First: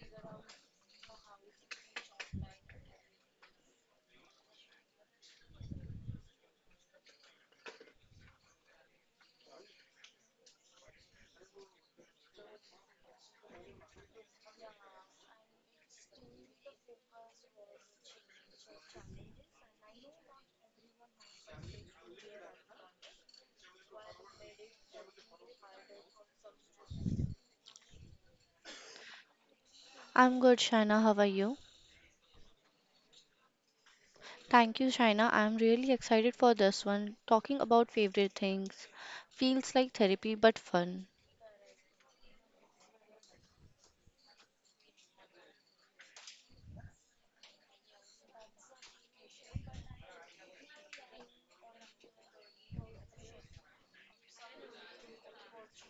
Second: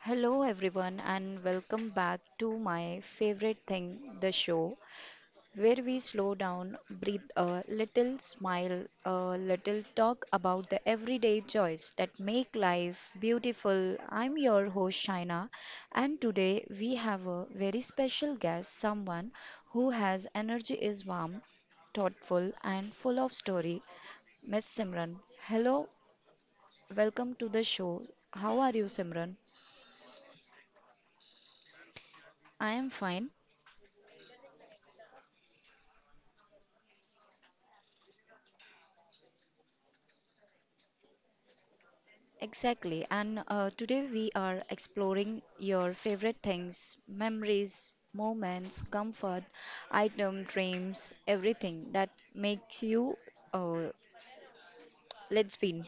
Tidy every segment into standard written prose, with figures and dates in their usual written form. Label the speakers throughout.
Speaker 1: Hello, everyone, and welcome back to my favorite thing, the show, where we slow down, breathe a little, smile a little, talk about the everyday joys that make life beautiful. I'm your host, Shaina, and today we have a very special guest, someone who has energy, is warm, thoughtful, and full of story, Miss Simran. Hello, welcome to the show. How are you, Simran?
Speaker 2: I'm good, Shaina. How are you?
Speaker 1: I am fine.
Speaker 2: Thank you, Shaina. I'm really excited for this one. Talking about favorite things feels like therapy but fun.
Speaker 1: Exactly. And today we are exploring your favorite things, memories, moments, comfort, item, dreams, everything that makes you uh, let's spin.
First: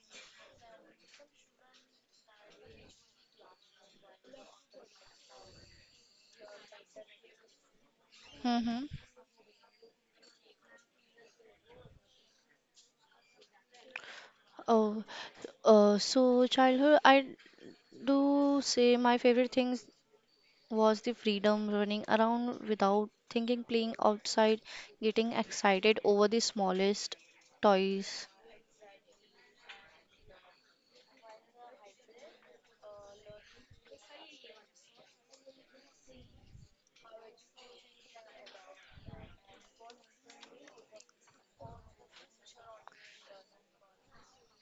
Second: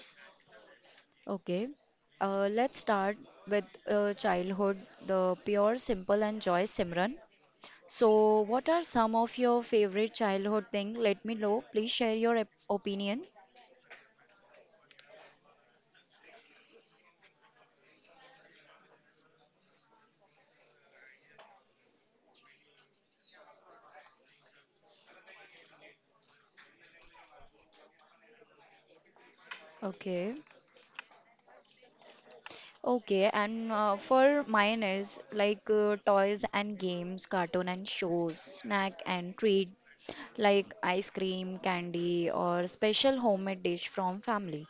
Speaker 1: Okay. Let's start with childhood, the pure, simple, and joy, Simran. So, what are
Speaker 2: Mm-hmm.
Speaker 1: some of your favorite childhood thing? Let me know. Please share your opinion.
Speaker 2: Oh, so childhood, I do say my favorite things was the freedom running around without thinking, playing outside, getting excited over the smallest toys.
Speaker 1: Okay. Okay, and for mine is like toys and games, cartoon and shows, snack and treat like ice cream, candy, or special homemade dish from family.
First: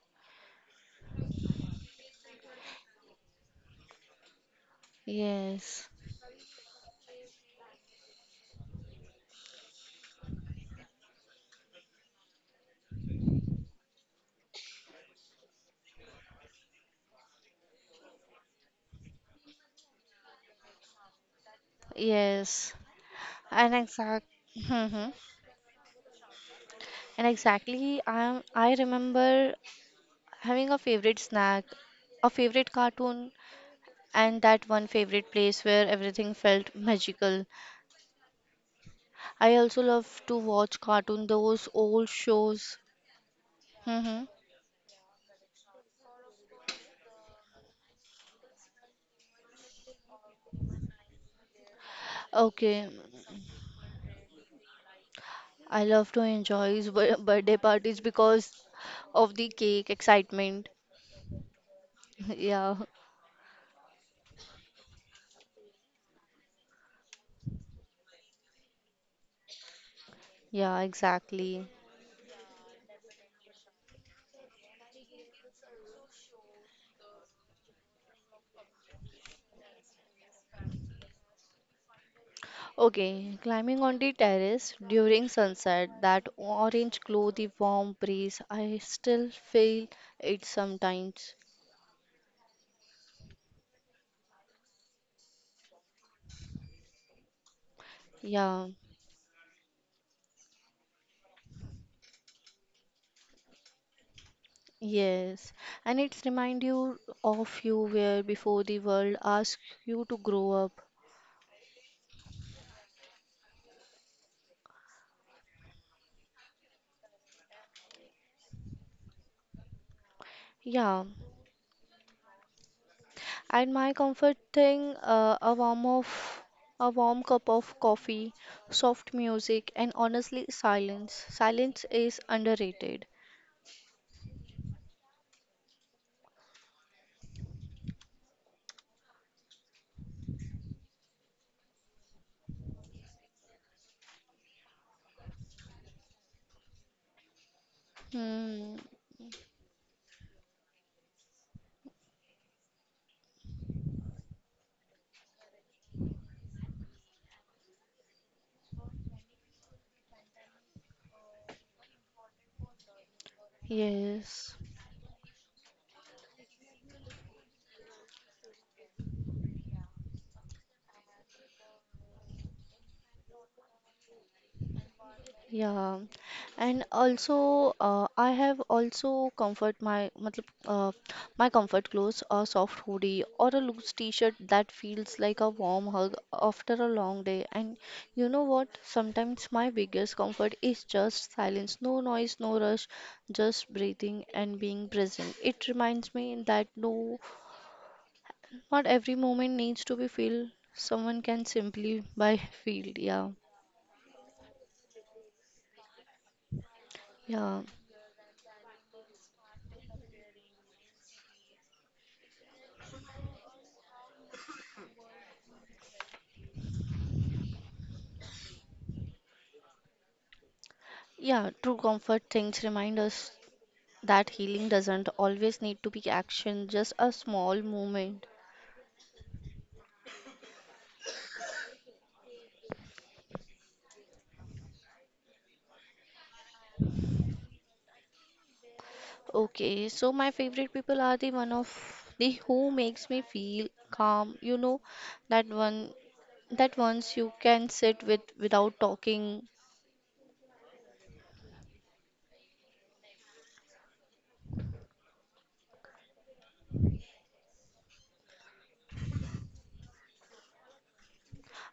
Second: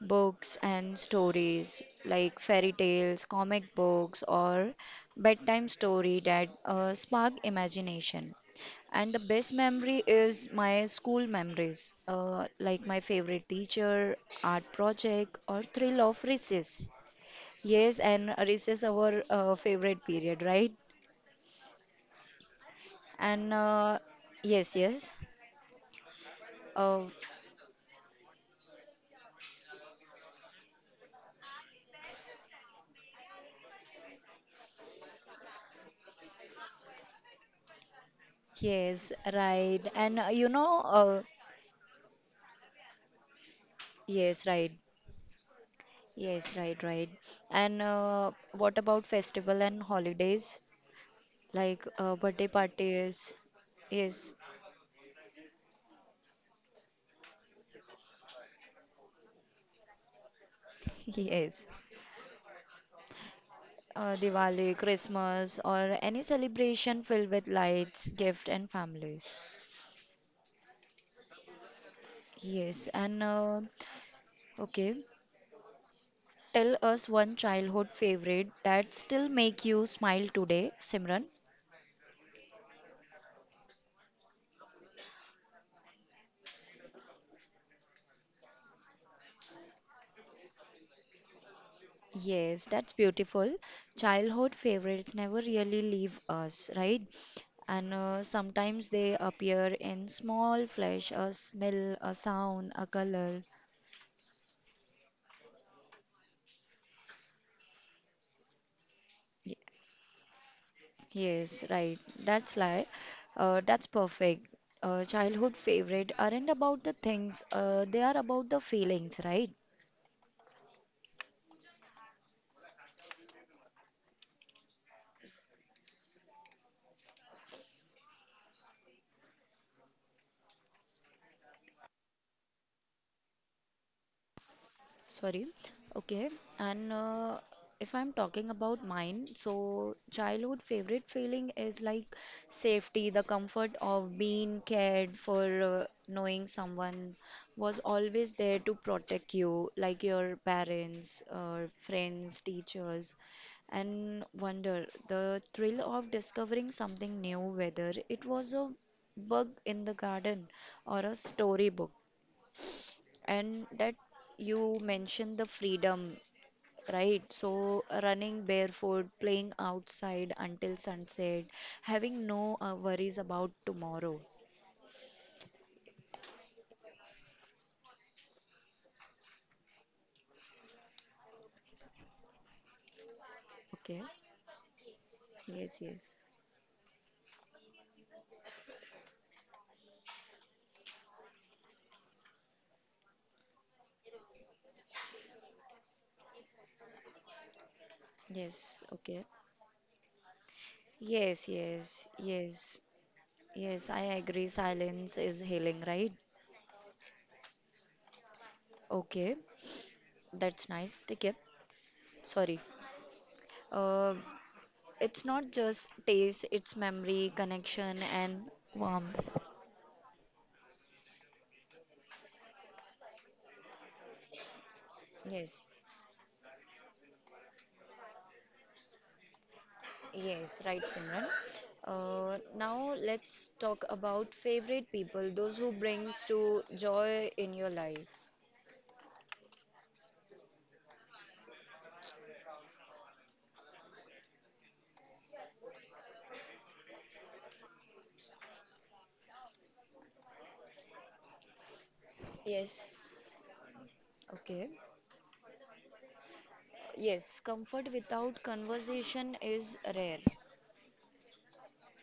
Speaker 1: Books and stories like fairy tales, comic books, or bedtime
Speaker 2: Yes,
Speaker 1: story that spark imagination. And the best memory is my school memories, like my favorite teacher, art project, or thrill of recess. Yes, and recess our favorite period, right?
Speaker 2: yes,
Speaker 1: And
Speaker 2: and exact,
Speaker 1: yes, yes,
Speaker 2: mhm.
Speaker 1: uh,
Speaker 2: And exactly. I am. I remember having a favorite snack, a favorite cartoon, and that one favorite place where everything felt magical.
Speaker 1: yes,
Speaker 2: I
Speaker 1: right.
Speaker 2: also
Speaker 1: And
Speaker 2: love to
Speaker 1: you know,
Speaker 2: watch cartoon, those old shows. Mm-hmm.
Speaker 1: yes, right, yes, right, right. And what about festival and holidays like birthday
Speaker 2: Okay.
Speaker 1: parties? Yes,
Speaker 2: I love to enjoy his birthday parties because of the cake excitement.
Speaker 1: yes.
Speaker 2: Yeah,
Speaker 1: Diwali, Christmas, or any celebration filled with lights, gift, and families.
Speaker 2: yeah, exactly.
Speaker 1: Yes, and okay. Tell us one childhood favorite that still make you smile today, Simran.
Speaker 2: Okay, climbing on the terrace during sunset, that orange glow, the warm breeze, I still feel it sometimes.
Speaker 1: Yes, that's beautiful. Childhood favorites never really leave us, right? And
Speaker 2: Yeah,
Speaker 1: sometimes they appear in small flash, a smell, a sound, a color.
Speaker 2: yes. And it's remind you of you where before the world asks
Speaker 1: Y-
Speaker 2: you to grow up.
Speaker 1: Yes, right. That's like, that's perfect. Childhood favorite aren't about the things, they are about the feelings, right?
Speaker 2: Yeah, and my comfort thing, a warm cup of coffee, soft music, and honestly, silence. Silence is underrated.
Speaker 1: Sorry. Okay. And if I'm talking about mine, so childhood favorite feeling is like safety, the comfort of being cared for, knowing someone was always there
Speaker 2: Hmm.
Speaker 1: to protect you, like your parents, friends, teachers. And wonder, the thrill of discovering something new, whether it was a bug in the garden or a storybook. And that
Speaker 2: Yes.
Speaker 1: you mentioned the freedom, right? So running barefoot, playing outside until sunset, having no worries about tomorrow.
Speaker 2: Yeah, and also I have also comfort my my comfort clothes, a soft hoodie or a loose
Speaker 1: Okay.
Speaker 2: t-shirt that feels like a
Speaker 1: Yes,
Speaker 2: warm hug
Speaker 1: yes.
Speaker 2: after a long day. And you know what? Sometimes my biggest comfort is just silence, no noise, no rush, just breathing and being present. It reminds me that no, not
Speaker 1: Yes,
Speaker 2: every
Speaker 1: okay.
Speaker 2: moment needs to be filled. Someone can
Speaker 1: Yes,
Speaker 2: simply
Speaker 1: yes,
Speaker 2: by
Speaker 1: yes.
Speaker 2: feel. Yeah,
Speaker 1: Yes, I agree. Silence is healing, right?
Speaker 2: yeah.
Speaker 1: Okay, that's nice. Take care. Sorry. Uh, it's not just taste, it's memory, connection, and warmth.
Speaker 2: Yeah, true comfort things remind us that healing doesn't always
Speaker 1: Yes.
Speaker 2: need to be action, just a small movement.
Speaker 1: Yes, right, Simran. Now let's talk about favorite people, those who brings to joy in your life.
Speaker 2: Okay, so my favorite people are the one of the who makes me feel calm. You know, that one that once you can sit with without talking.
Speaker 1: Yes, okay. Yes, comfort without conversation is rare.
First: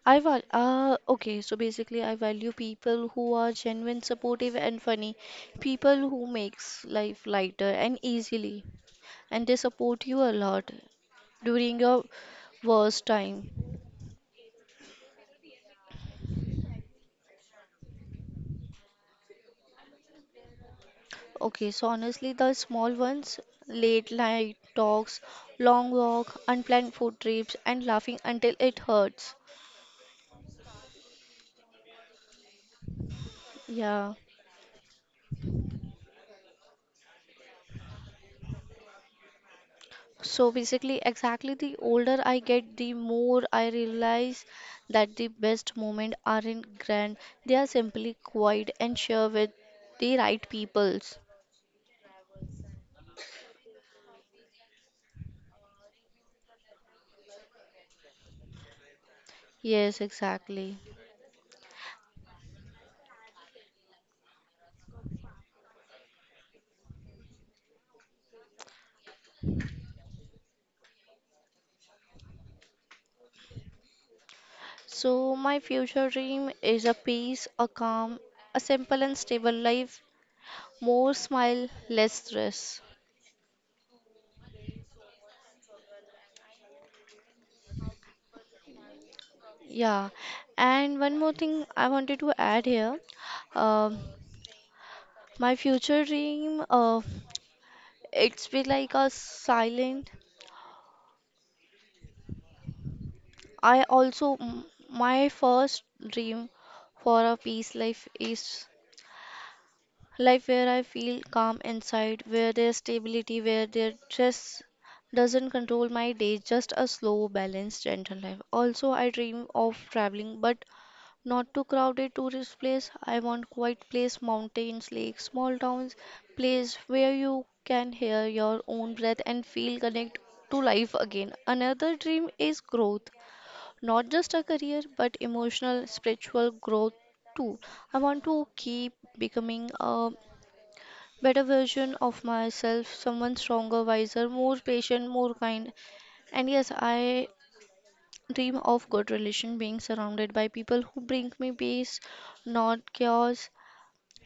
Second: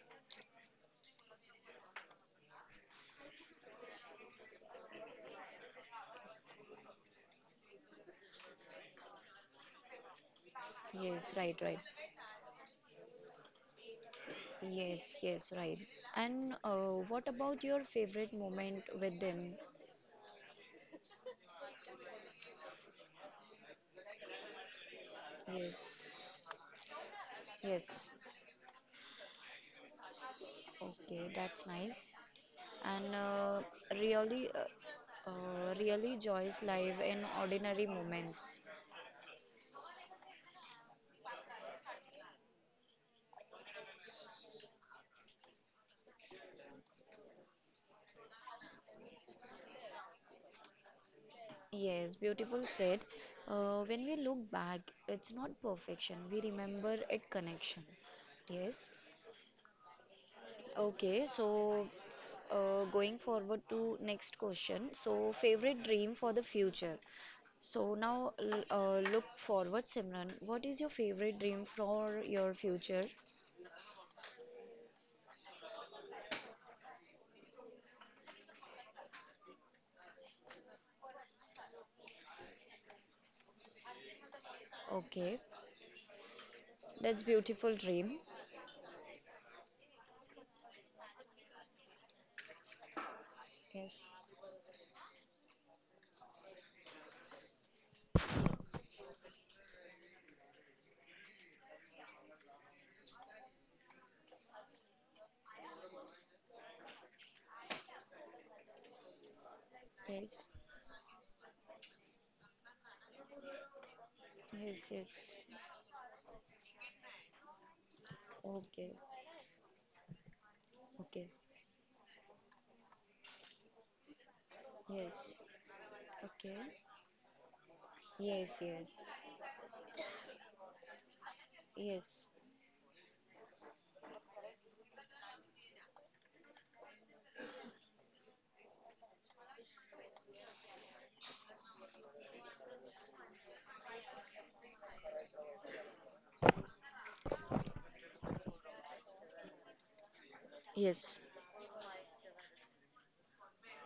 Speaker 2: So basically I value people who are genuine, supportive and funny. People who makes life lighter and easily, and they support you a lot
Speaker 1: Yes,
Speaker 2: during
Speaker 1: right,
Speaker 2: your
Speaker 1: right.
Speaker 2: worst time.
Speaker 1: Yes, yes, right. And what about your favorite moment with them?
Speaker 2: Okay, so honestly, the small ones, late night talks, long
Speaker 1: Yes,
Speaker 2: walk, unplanned food trips, and laughing
Speaker 1: yes.
Speaker 2: until it hurts.
Speaker 1: Okay, that's nice. And
Speaker 2: Yeah.
Speaker 1: really, really joys live in ordinary moments.
Speaker 2: So basically, exactly, the older I get, the more I realize that the best moments aren't grand, they are simply quiet and share with the right peoples.
Speaker 1: Yes, beautiful said. When we look back, it's not perfection. We remember it connection. Yes.
Speaker 2: Yes, exactly.
Speaker 1: Okay, so going forward to next question. So favorite dream for the future. So now look forward, Simran. What is your favorite dream for your future?
Speaker 2: So, my future dream is a peace, a calm, a simple and stable life, more smile, less stress.
Speaker 1: Okay, that's beautiful dream.
Speaker 2: Yeah, and one more thing I wanted to add here. Um
Speaker 1: Yes,
Speaker 2: my future dream, it's be like a silent. I also, my first dream for a peace life is life where I
Speaker 1: yes,
Speaker 2: feel calm inside, where there's stability, where there stress
Speaker 1: yes,
Speaker 2: doesn't
Speaker 1: yes.
Speaker 2: control my day, just a slow, balanced, gentle life. Also, I
Speaker 1: Okay,
Speaker 2: dream of traveling, but not to
Speaker 1: okay.
Speaker 2: crowded tourist place. I want quiet place, mountains, lakes, small
Speaker 1: Yes.
Speaker 2: towns, place
Speaker 1: Okay.
Speaker 2: where you can hear your own
Speaker 1: Yes,
Speaker 2: breath
Speaker 1: yes.
Speaker 2: and feel connect to life again. Another dream is
Speaker 1: Yes,
Speaker 2: growth, not just a career, but emotional, spiritual growth too. I want to keep becoming a better version of myself, someone stronger, wiser, more patient, more kind. And yes, I dream of good relation, being surrounded by people who bring me
Speaker 1: yes,
Speaker 2: peace, not chaos,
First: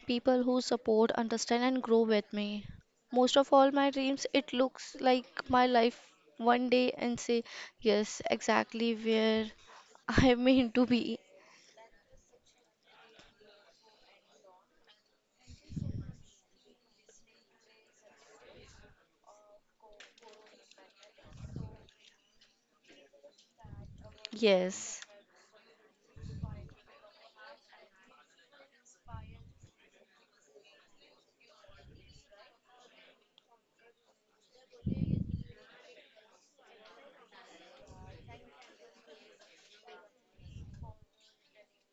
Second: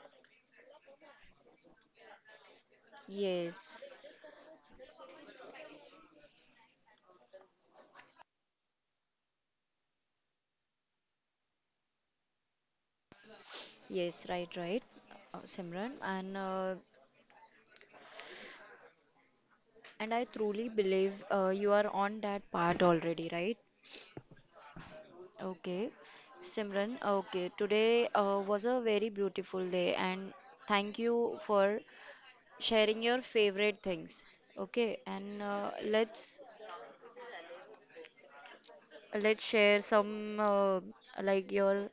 Speaker 2: people who support, understand, and grow with me. Most of all
Speaker 1: yes,
Speaker 2: my dreams, it looks like my life one day and say, yes, exactly where I mean to be.
Speaker 1: yes, right, right, Simran. And I truly believe you are on that part already, right?
Speaker 2: Yes.
Speaker 1: Okay, Simran. Okay, today was a very beautiful day, and thank you for sharing your favorite things. Okay, and let's share some like your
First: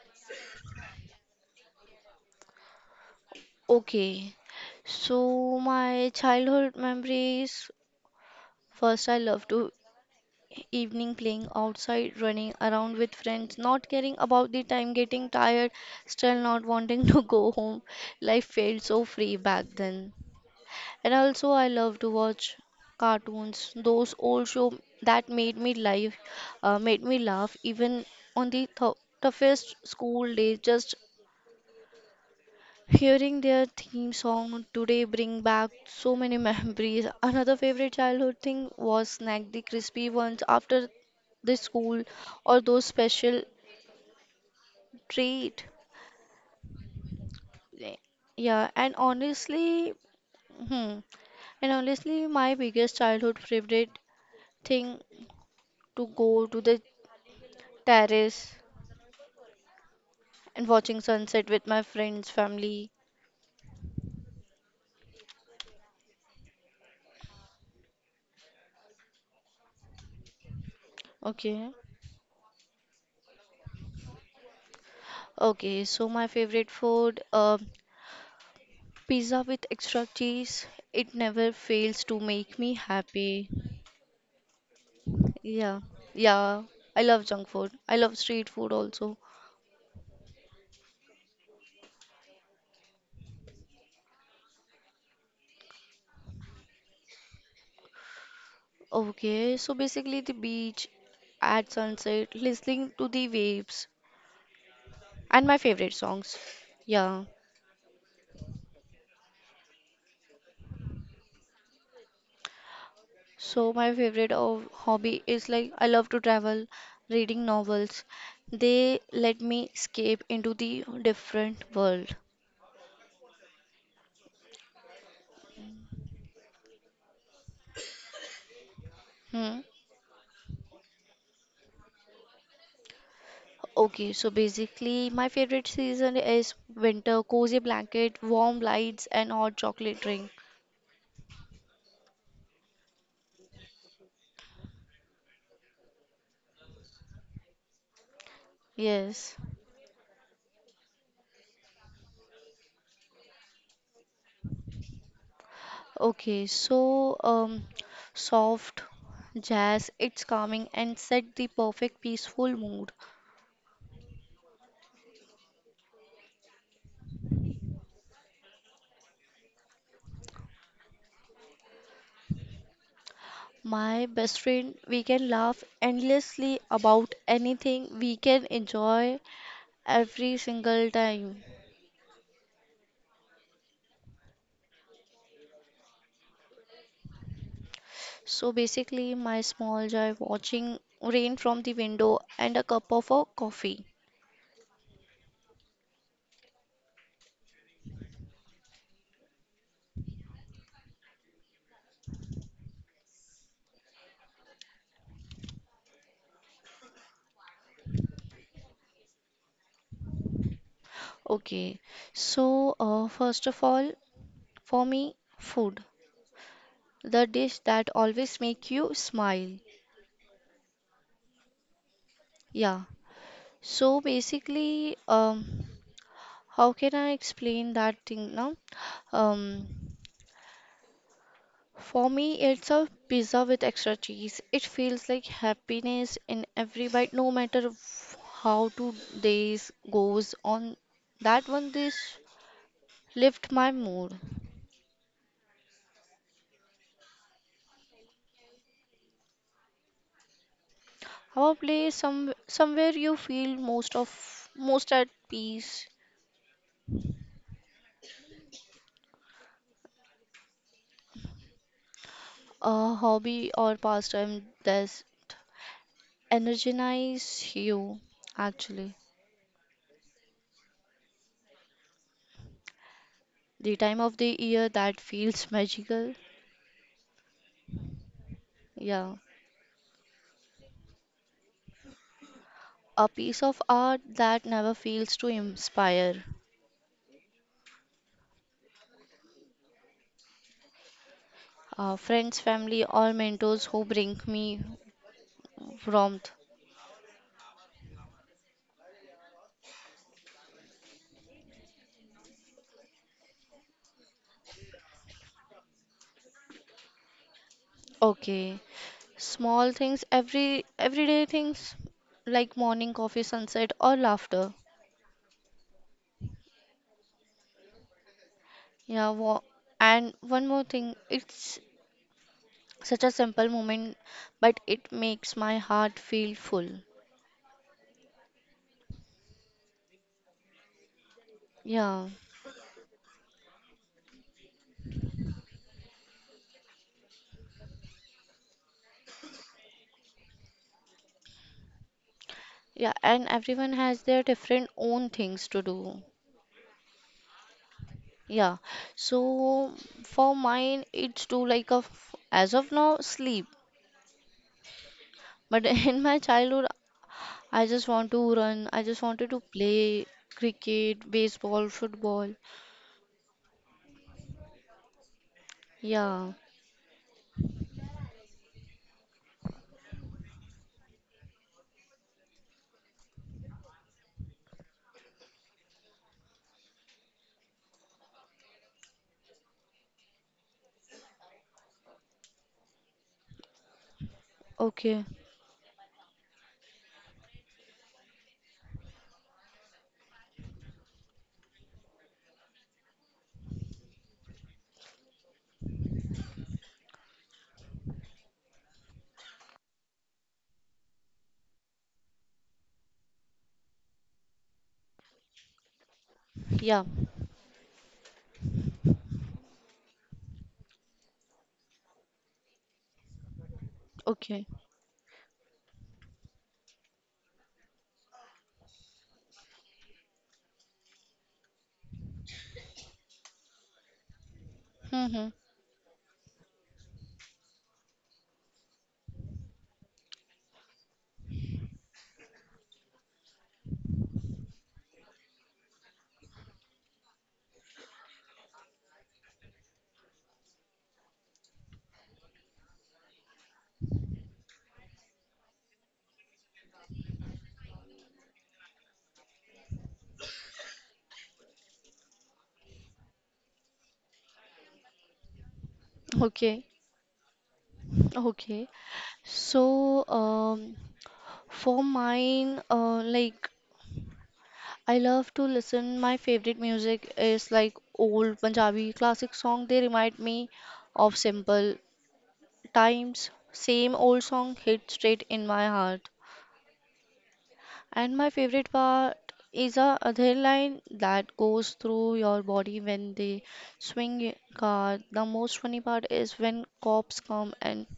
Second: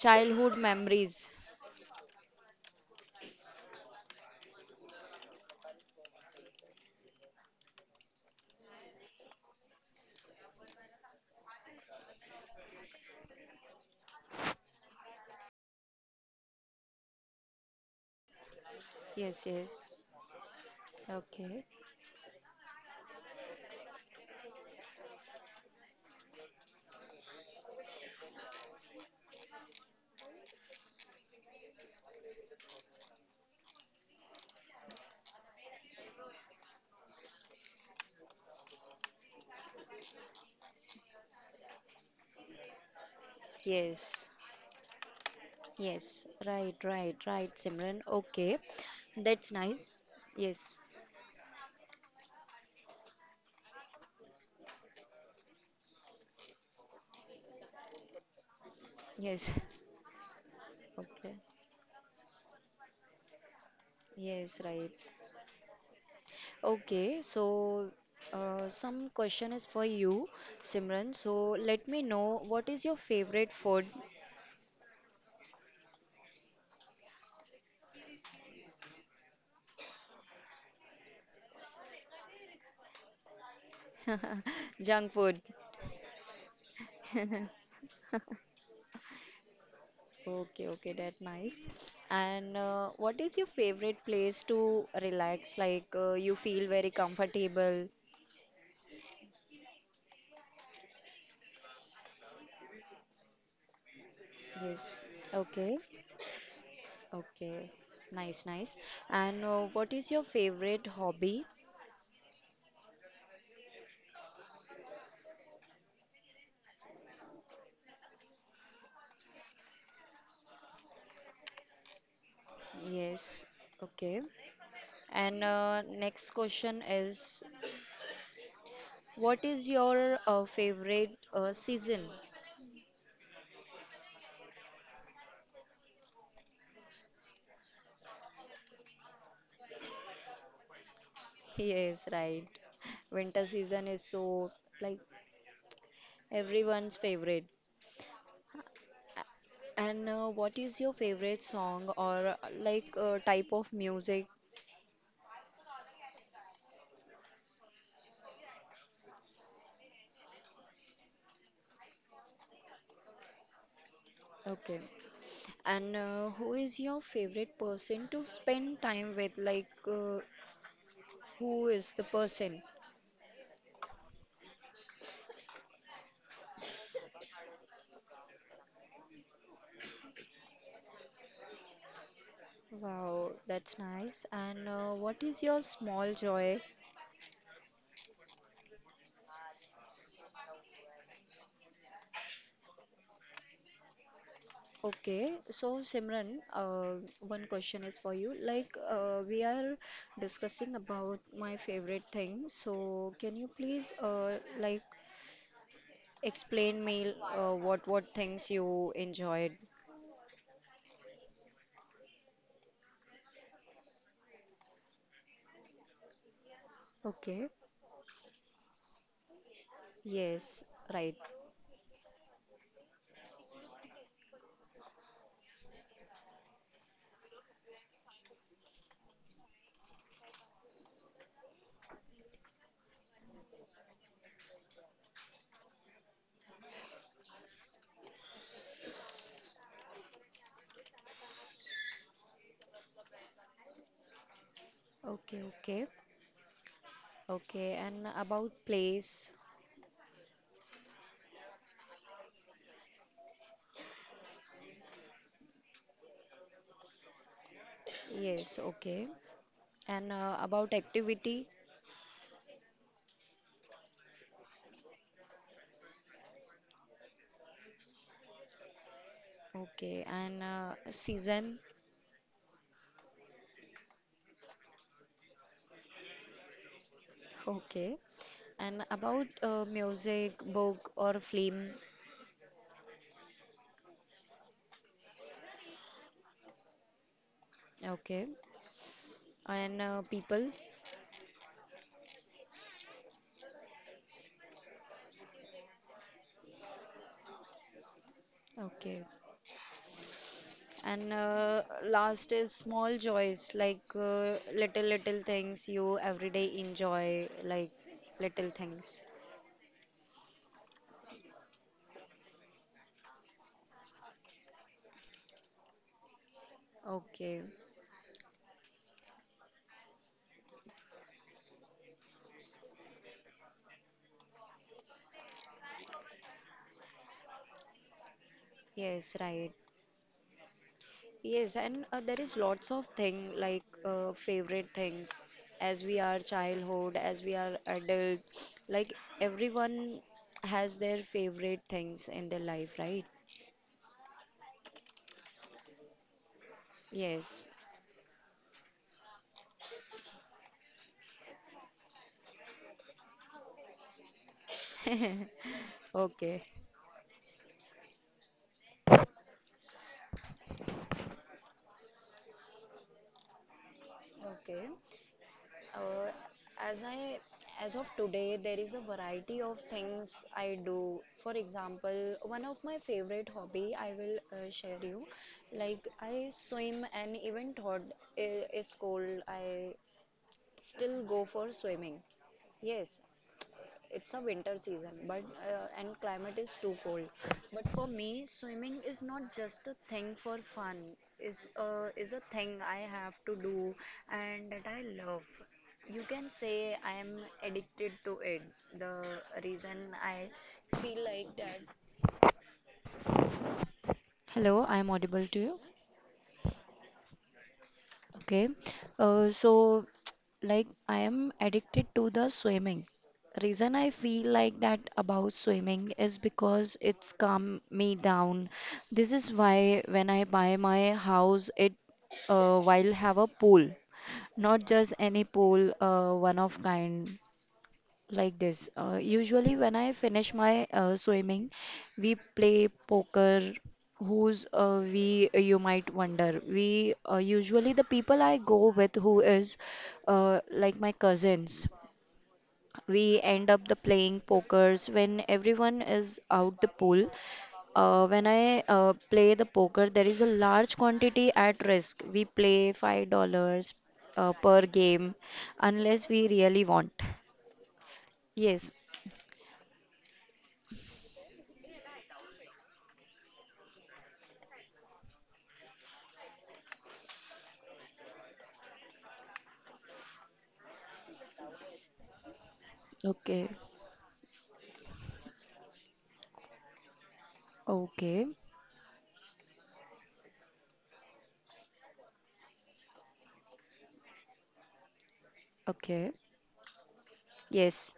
Speaker 1: childhood memories.
Speaker 2: Okay. So my childhood memories. First, I love to evening playing outside, running around with friends, not caring about the time, getting tired, still not wanting to go home. Life felt so free
Speaker 1: Yes,
Speaker 2: back
Speaker 1: yes.
Speaker 2: then. And also,
Speaker 1: Okay.
Speaker 2: I love to watch cartoons, those old show that made me live, made me laugh even on the toughest school days. Just hearing their theme song today bring back so many memories. Another favorite childhood thing was snack, the crispy ones after the school or those special
Speaker 1: Yes.
Speaker 2: treat.
Speaker 1: Yes, right, right, right, Simran.
Speaker 2: Eh,
Speaker 1: Okay,
Speaker 2: yeah, and
Speaker 1: that's nice. Yes,
Speaker 2: hmm, honestly, my biggest childhood favorite thing to go to the terrace
Speaker 1: yes,
Speaker 2: and watching
Speaker 1: okay,
Speaker 2: sunset with my friends, family.
Speaker 1: yes, right. Okay, so some question is for you, Simran. So
Speaker 2: Okay,
Speaker 1: let me know what is your favorite food?
Speaker 2: okay. So my favorite food. Pizza with extra cheese, it never fails to make me happy.
Speaker 1: Junk food.
Speaker 2: Yeah, yeah, I love junk food. I love street food also.
Speaker 1: Okay, okay, that's nice. And what is your favorite place to relax? Like you feel very comfortable?
Speaker 2: Okay, so basically the beach at sunset, listening to the waves
Speaker 1: Yes,
Speaker 2: and my
Speaker 1: okay.
Speaker 2: favorite songs. Yeah.
Speaker 1: Okay, nice, nice. And what is your favorite hobby?
Speaker 2: So my favorite of hobby is like I love to travel, reading novels. They let me escape into the different world.
Speaker 1: Yes, okay. And next question is, what
Speaker 2: Hmm.
Speaker 1: is your favorite season?
Speaker 2: Okay, so basically, my favorite season is winter, cozy blanket, warm lights, and hot chocolate drink.
Speaker 1: Yes, right. Winter season is so like everyone's favorite.
Speaker 2: Yes.
Speaker 1: And what is your favorite song or like type of music?
Speaker 2: Okay, so um, Soft jazz, it's calming and set the perfect peaceful mood.
Speaker 1: Okay. And who is your favorite person to spend time with? Like, who is the person?
Speaker 2: My best friend, we can laugh endlessly about anything, we can enjoy every single time.
Speaker 1: Wow, that's nice. And what is your small joy?
Speaker 2: So basically, my small joy watching rain from the window and a cup of a coffee.
Speaker 1: Okay, so Simran, one question is for you. Like, we are discussing about my favorite thing. So, can you please, like, explain me what things you enjoyed?
Speaker 2: Okay, First of all, for me, food, the
Speaker 1: Okay.
Speaker 2: dish that always make you smile.
Speaker 1: Yes, right.
Speaker 2: Yeah. So basically, how can I explain that thing now? Um, for me, it's a pizza with extra cheese. It feels like happiness in every bite, no matter how 2 days goes on. That one dish lift my mood.
Speaker 1: Okay, okay. Okay, and about place.
Speaker 2: Probably some somewhere you feel most of most at peace.
Speaker 1: Yes, okay. And about activity.
Speaker 2: A hobby or pastime that energize you actually.
Speaker 1: Okay, and season,
Speaker 2: The time of the year that feels magical.
Speaker 1: okay. And
Speaker 2: Yeah.
Speaker 1: about music, book, or film,
Speaker 2: A piece of art that never fails to inspire.
Speaker 1: okay. And people,
Speaker 2: Friends, family, or mentors who bring me warmth.
Speaker 1: okay. And last is small joys, like little, little things you every day enjoy, like little
Speaker 2: Okay.
Speaker 1: things.
Speaker 2: Small things, everyday things like morning coffee, sunset, or laughter.
Speaker 1: Okay,
Speaker 2: Yeah, wa- and one more thing, it's such a simple moment, but it makes my heart feel full.
Speaker 1: yes, right. Yes, and there
Speaker 2: Yeah,
Speaker 1: is lots of thing like favorite things as we are childhood, as we are adult. Like everyone has their favorite things in their life, right?
Speaker 2: yeah, and everyone has their different own things to do.
Speaker 1: Yes.
Speaker 2: Yeah, so for mine, it's to like a f as of now, sleep. But in my
Speaker 1: Okay.
Speaker 2: childhood, I just wanted to play cricket, baseball, football.
Speaker 1: Okay. Uh,
Speaker 2: Yeah,
Speaker 1: as I as of today, there is a variety of things I do. For example, one of my favorite hobby I will share you. Like I swim and even thought is cold. I still go for swimming. Yes, it's a winter season,
Speaker 2: okay,
Speaker 1: but and climate is too cold. But for me, swimming is not just a thing for fun. Is a thing I have to do and that I love. You can say I am addicted to it. The reason I feel like that. Hello, I am audible to you.
Speaker 2: yeah,
Speaker 1: Okay, so like I am addicted to the swimming. Reason I feel
Speaker 2: okay,
Speaker 1: like that about swimming is because it's calm me down. This is why when I buy my house, it will have a pool, not just any
Speaker 2: mm-hmm,
Speaker 1: pool, one of kind like this. Usually, when I finish my swimming, we play poker. Who's we? You might wonder. We usually the people I go with, who is like my cousins. We end up the playing pokers when everyone is out the pool. When I play the poker, there is a large quantity at risk. We play $5 per game, unless we really
Speaker 2: okay,
Speaker 1: want. Yes.
Speaker 2: okay. So, for mine, like I love to listen. My favorite music is like old Punjabi classic song. They remind me of simple times.
Speaker 1: Okay.
Speaker 2: Same old song hit straight in my heart. And
Speaker 1: Okay,
Speaker 2: my favorite part is a other line that goes through your body when they swing a card. The most funny part
Speaker 1: okay.
Speaker 2: is when
Speaker 1: Yes,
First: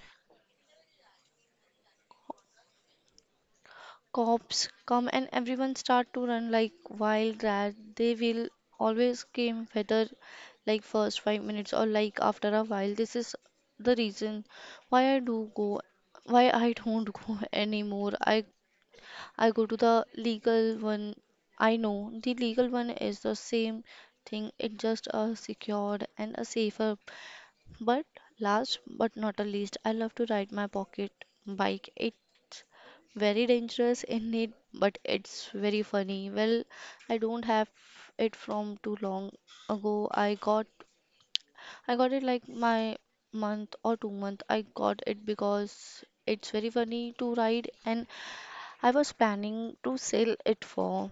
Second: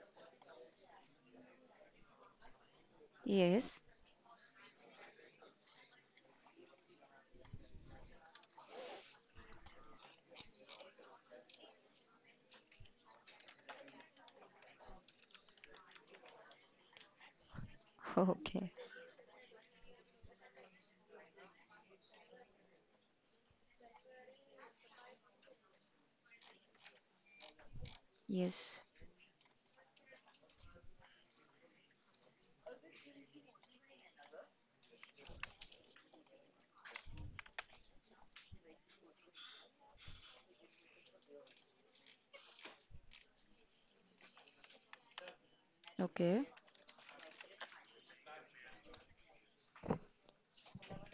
Speaker 1: yes.
Speaker 2: cops come and everyone start to run like wild rats. They will always came whether like first 5 minutes or like after a while. This is the reason why I do go why I don't go anymore. I
Speaker 1: Okay,
Speaker 2: I go to the legal one. I know the legal one is the same thing. It's just a secured and a safer but
Speaker 1: yes.
Speaker 2: last but not the least, I love to ride my pocket bike. It's very dangerous in it, but it's very funny. Well, I don't have it from too long ago. I got it like my month or 2 month. I got it because
Speaker 1: Okay,
Speaker 2: it's very funny to ride, and I was planning to sell it for.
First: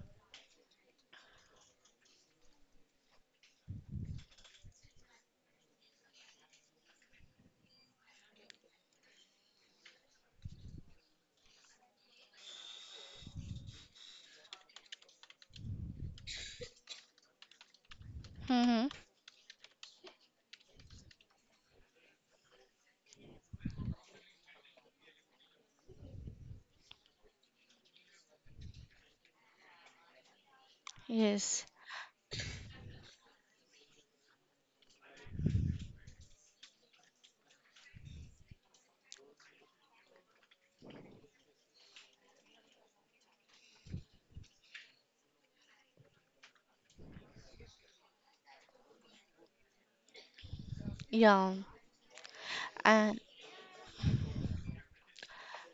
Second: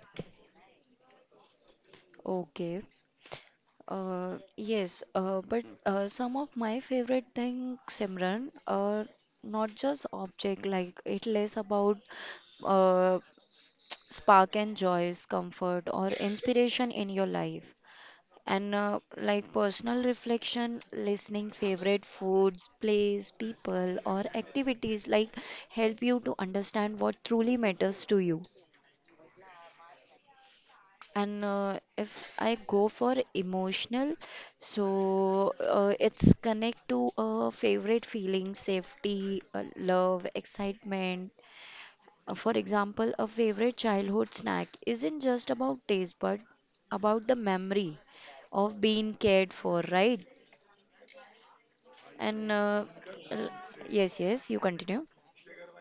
Speaker 1: okay. Yes, but some of my favorite things, Simran, are not just object, like it less about uh, spark and joys, comfort, or inspiration in your life. And
Speaker 2: Hmm.
Speaker 1: like personal reflection, listening favorite foods, place, people, or activities like help you to understand what truly matters to you. And
Speaker 2: Yes.
Speaker 1: if I go for emotional, so it's connect to a favorite feeling, safety, love, excitement. For example, a favorite childhood snack isn't just about taste, but about the memory of being cared for, right?
Speaker 2: Yeah.
Speaker 1: And
Speaker 2: And
Speaker 1: l- yes, yes, you continue.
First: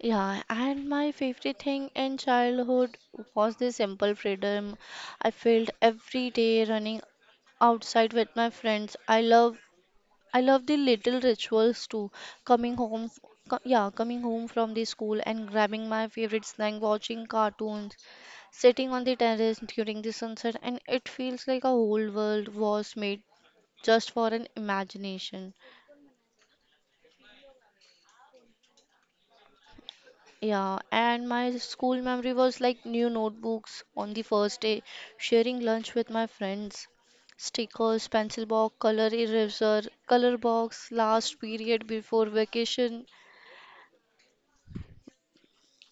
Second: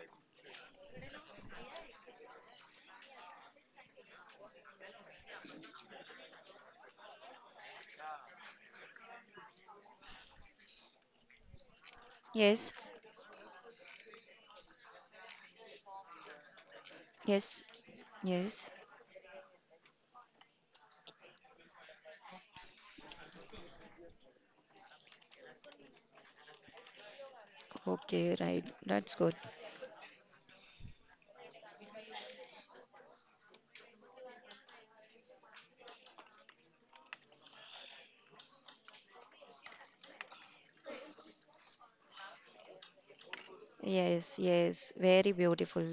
Speaker 2: yeah, and my favorite thing in childhood was the simple freedom I felt every day running outside with my friends. I love the little rituals too.
Speaker 1: Yes,
Speaker 2: Coming home, f- co- yeah, Coming home from the school and grabbing my favorite snack, watching
Speaker 1: yes,
Speaker 2: cartoons,
Speaker 1: yes.
Speaker 2: sitting on the terrace during the sunset, and it feels like a whole world was made just for an imagination.
Speaker 1: Okay, right. That's good.
Speaker 2: Yeah, and my school memory was like new notebooks on the first day, sharing lunch with my friends, stickers, pencil box, color eraser, color box, last period before vacation.
Speaker 1: Yes, yes, very beautiful.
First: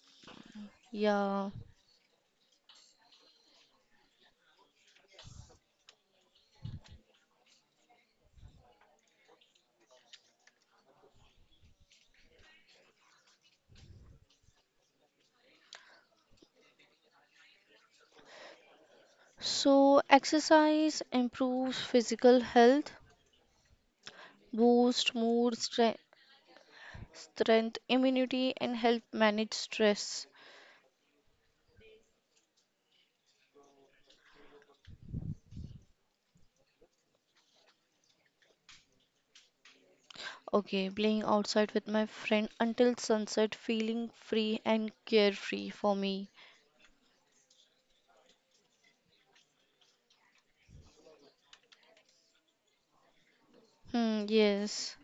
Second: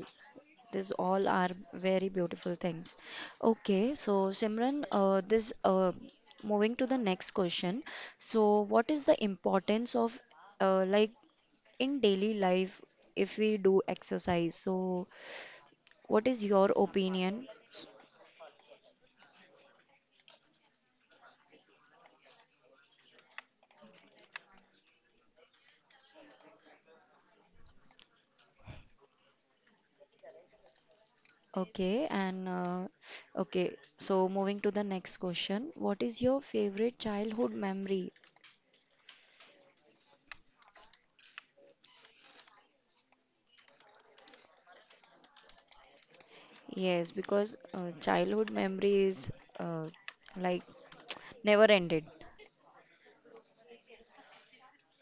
Speaker 1: These all
Speaker 2: Yeah.
Speaker 1: are very beautiful things. Okay, so Simran, this moving to the next question. So, what is the importance of like in daily life if we do exercise? So, what is your opinion?
Speaker 2: So exercise improves physical health, boost mood, strength, immunity, and help manage stress.
Speaker 1: Okay, and okay, so moving to the next question. What is your favorite childhood memory?
Speaker 2: Okay, playing outside with my friend until sunset, feeling free and carefree for me.
Speaker 1: Yes, because childhood memory is uh, like never ended.
Speaker 2: Hmm, yes.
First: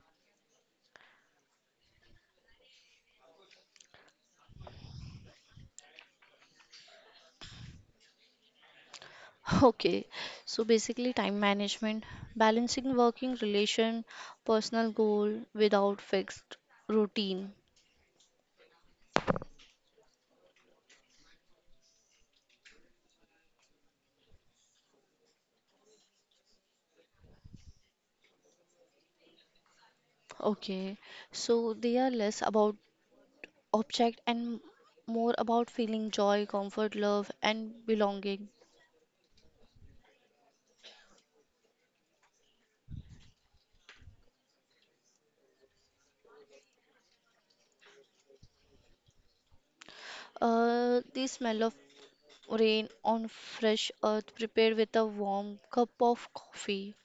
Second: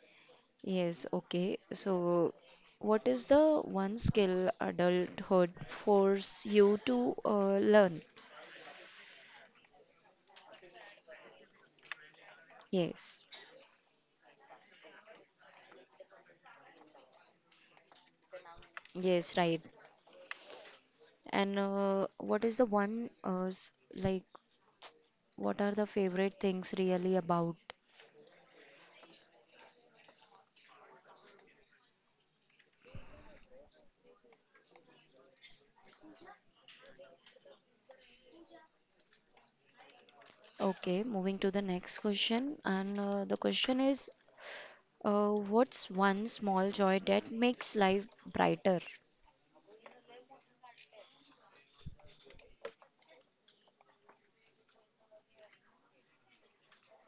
Speaker 1: Yes, okay. So, what is the one skill adulthood force you to learn?
Speaker 2: Okay. So basically, time management, balancing
Speaker 1: Yes,
Speaker 2: working relation, personal goal without fixed routine.
Speaker 1: yes, right. And what is the one like what are the favorite things really about?
Speaker 2: Okay. So they are less about object and more about feeling joy, comfort, love, and belonging.
Speaker 1: Okay, moving to the next question. And the question is what's one small joy that makes life brighter?
Speaker 2: The smell of rain on fresh earth prepared with a warm cup of coffee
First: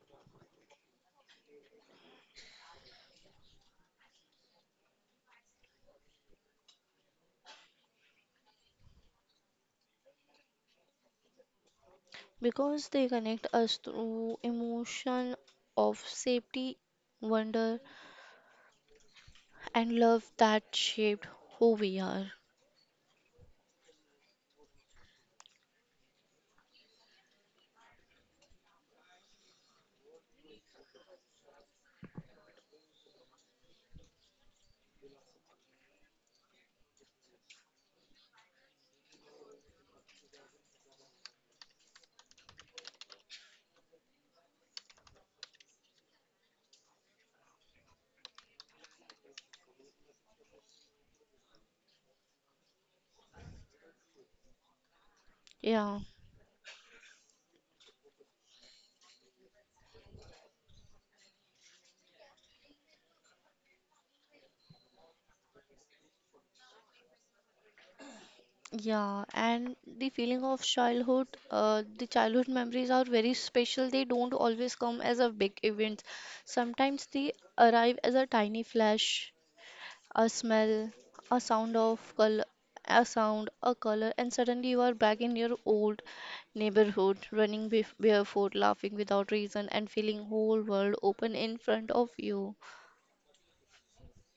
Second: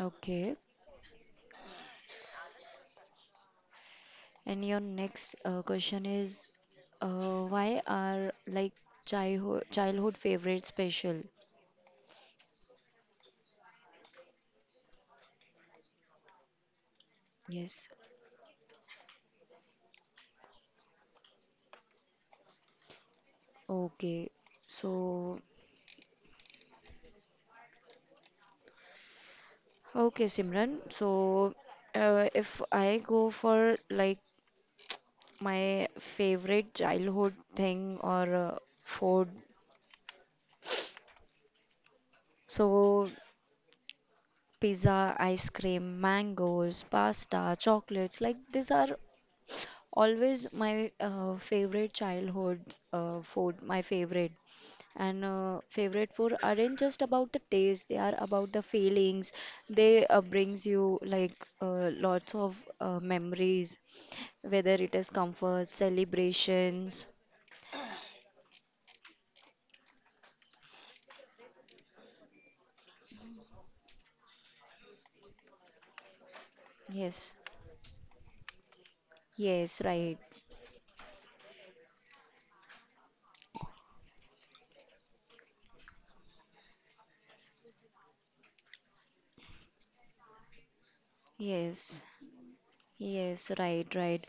Speaker 1: Okay. And your next question is why are like childhood favorite special?
Speaker 2: because they connect us through emotion of safety, wonder,
Speaker 1: Yes.
Speaker 2: and love that shaped who we are.
Speaker 1: Okay. So, okay, Simran. So, if I go for like my favorite childhood thing or food, so pizza, ice cream, mangoes, pasta, chocolates like these are always my favorite childhood food, my favorite. And
Speaker 2: Yeah,
Speaker 1: favorite food aren't just about the taste, they are about the feelings. They brings you like lots of memories, whether it is comfort, celebrations.
Speaker 2: yeah, and the feeling of childhood, the childhood memories are very special. They don't always come as a big event. Sometimes they
Speaker 1: Yes,
Speaker 2: arrive as a tiny flash,
Speaker 1: yes, right.
Speaker 2: a smell, a sound of color, a sound, a color, and suddenly you are back in your old neighborhood, running barefoot, laughing without reason, and feeling whole world open in front of
Speaker 1: Yes.
Speaker 2: you.
Speaker 1: Yes, right, right.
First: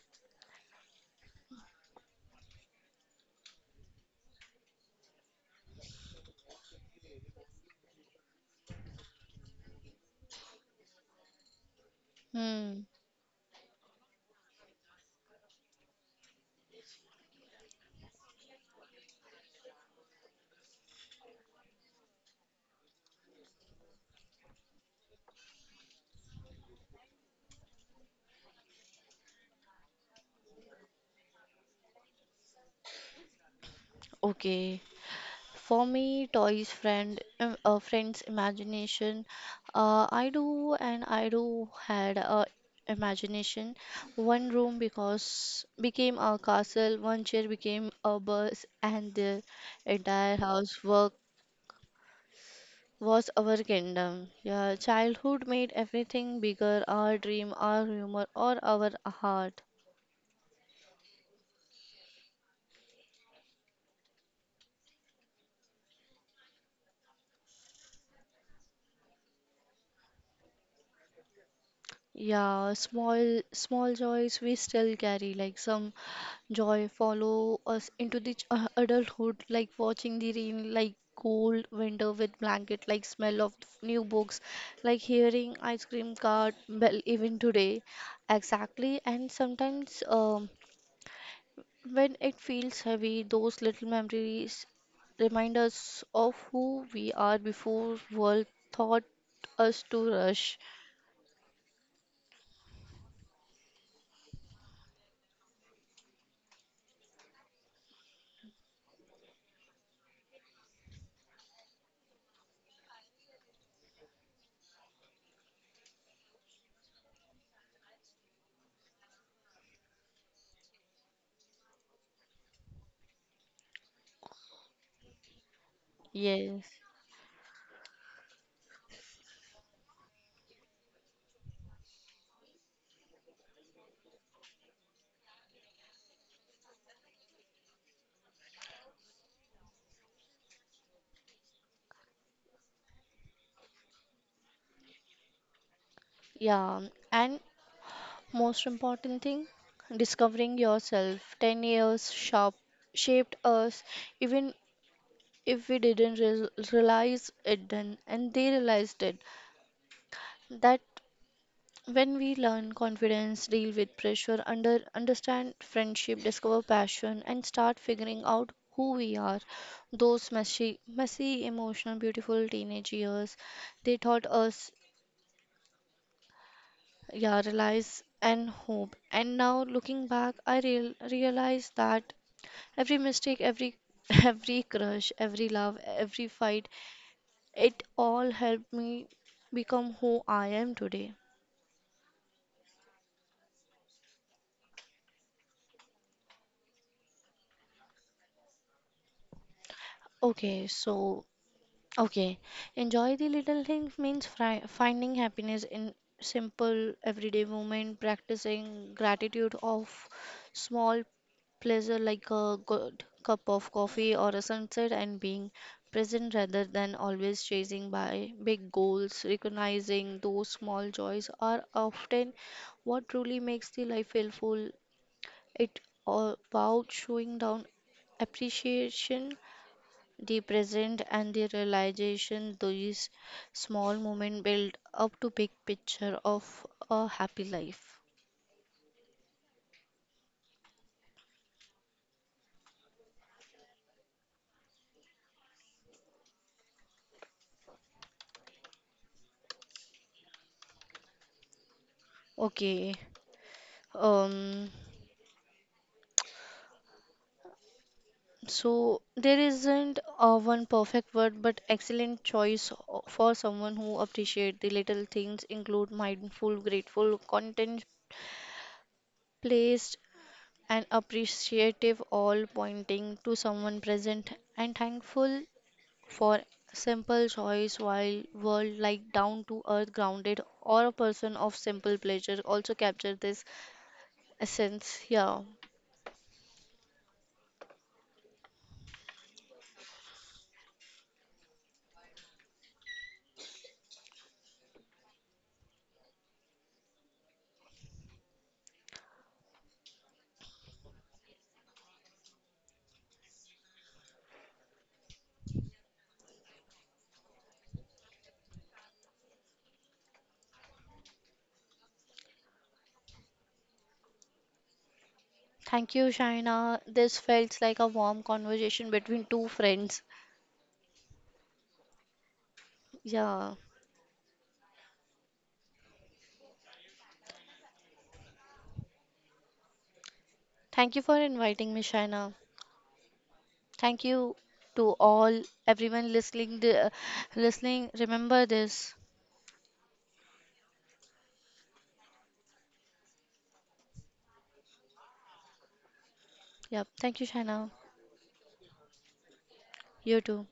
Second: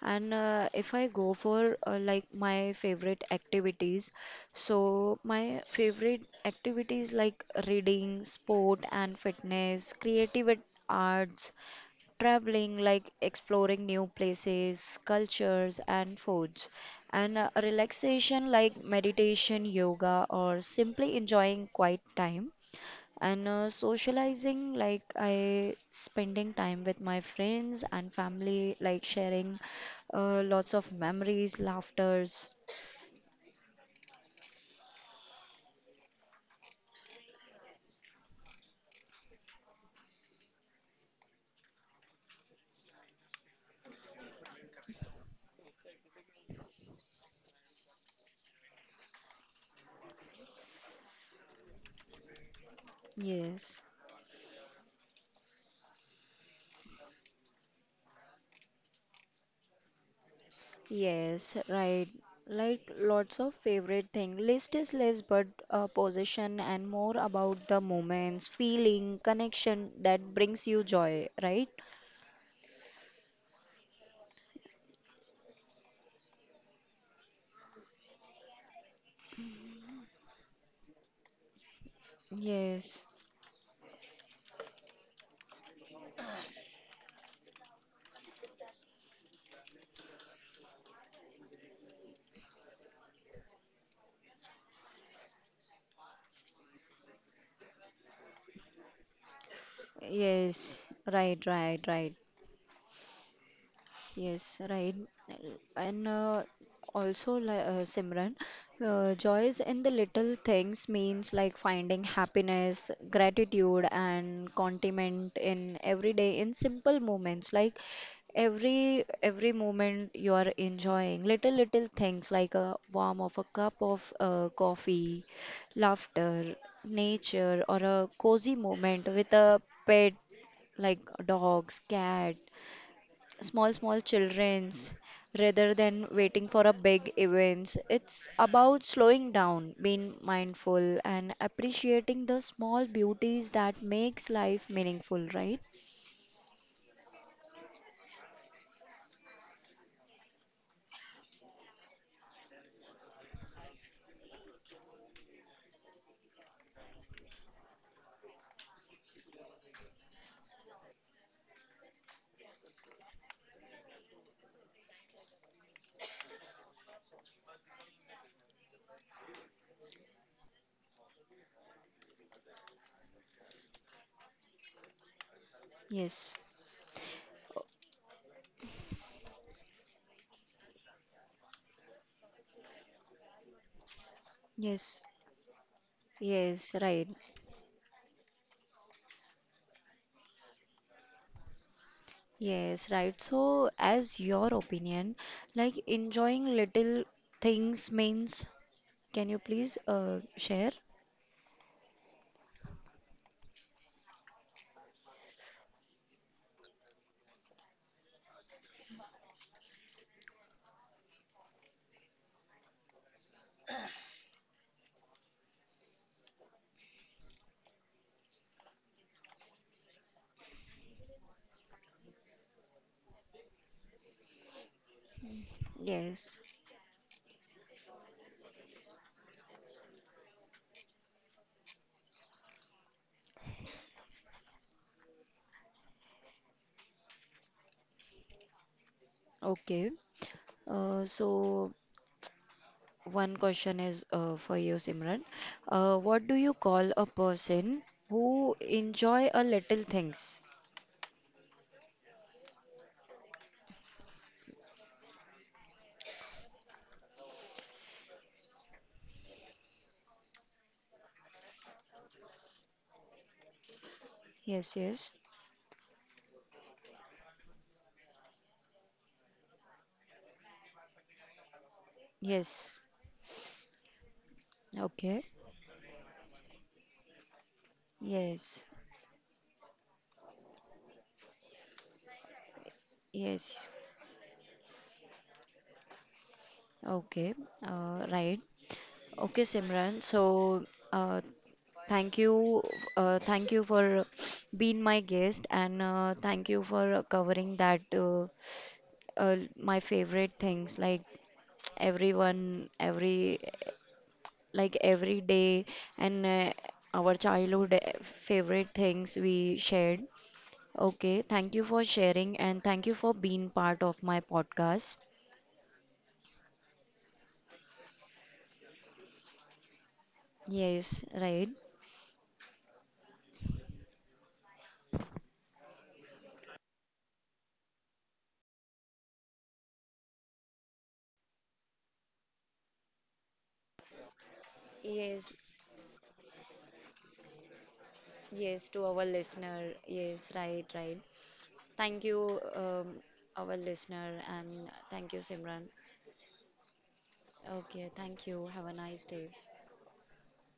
Speaker 1: And if I go for like my favorite activities, so my favorite activities like reading, sport and fitness, creative arts, traveling,
Speaker 2: Hmm.
Speaker 1: like exploring new places, cultures and foods, and relaxation like meditation, yoga, or simply enjoying quiet time and socializing like I spending time with my friends and family like sharing lots of memories laughters.
Speaker 2: Okay. For me, toys, friend, Friends, imagination. I do had a imagination. One room because became a castle. One chair became a bus, and the entire house work was our
Speaker 1: Yes.
Speaker 2: kingdom. Yeah, childhood made everything bigger. Our dream, our humor, or our heart.
Speaker 1: Yes, right, like lots of favorite thing list is less but possession and more about the moments feeling connection that brings you joy, right?
Speaker 2: Yeah, small small joys we still carry, like some joy follow us into the adulthood, like watching the rain, like cold winter with blanket, like
Speaker 1: Yes.
Speaker 2: smell of new books, like hearing ice cream cart bell even today. Exactly, and sometimes when it feels heavy, those little memories remind us of who we are before world taught us to
Speaker 1: Yes,
Speaker 2: rush.
Speaker 1: right, right, right. Yes, right. And Simran, joys in the little things means like finding happiness, gratitude, and contentment in every day in simple moments. Like every moment you are enjoying little little things like a warm of a cup of coffee, laughter,
Speaker 2: Yes.
Speaker 1: nature, or a cozy moment with a pet like dogs, cat small small children's rather than waiting for a big events. It's about slowing down being mindful and appreciating the small beauties that makes life meaningful, right?
Speaker 2: Yeah, and most important thing, discovering yourself. 10 years shop shaped us, even if we didn't realize it then, and they realized it. That when we learn confidence, deal with pressure, understand friendship, discover passion, and start figuring out who we are, those messy, emotional, beautiful teenage years, they taught us
Speaker 1: Yes,
Speaker 2: yeah, realize and hope. And now looking back, realize that every mistake, every every
Speaker 1: yes,
Speaker 2: crush, every love, every fight,
Speaker 1: yes, right,
Speaker 2: it all helped me become who I am today.
Speaker 1: yes, right. So as your opinion like enjoying little things means can you please share?
Speaker 2: Okay, so Okay, enjoy the little things means fri finding happiness in simple everyday moment, practicing gratitude of small pleasure like a good cup of coffee or a sunset and being present rather than always chasing by big goals. Recognizing those small joys are often what truly makes the life feel full. It
Speaker 1: Yes,
Speaker 2: all about showing down appreciation the present and the realization these small moments build up to big picture of a happy life.
Speaker 1: okay. So One question is for you, Simran. What do you call a person who enjoy a little things?
Speaker 2: Okay. um so there isn't a one perfect word but excellent choice for someone who appreciate the
Speaker 1: Yes,
Speaker 2: little
Speaker 1: yes,
Speaker 2: things include mindful, grateful, content, placed and appreciative, all
Speaker 1: yes.
Speaker 2: pointing to someone present and
Speaker 1: Okay.
Speaker 2: thankful for simple choice while
Speaker 1: Yes,
Speaker 2: world like down to earth, grounded or a person of simple pleasure also capture this
Speaker 1: yes.
Speaker 2: essence. Yeah,
Speaker 1: Okay. Right. Okay, Simran. So, uh, thank you, thank you for being my guest, and thank you for covering that my favorite things like everyone every like every day and our childhood favorite things we shared. Okay, thank you for sharing and thank you for being part of my podcast.
Speaker 2: thank you, Shaina, this felt like a warm conversation between two friends.
Speaker 1: Yes, right.
Speaker 2: Yeah, thank you for inviting me, Shaina. Thank you to
Speaker 1: Yes,
Speaker 2: all everyone listening the, listening remember
Speaker 1: yes, to
Speaker 2: this.
Speaker 1: our listener. Yes, right, right. Thank you, our listener, and thank you, Simran.
Speaker 2: Yeah, thank you, Shaina.
Speaker 1: Okay, thank you. Have a nice day.
Speaker 2: You too.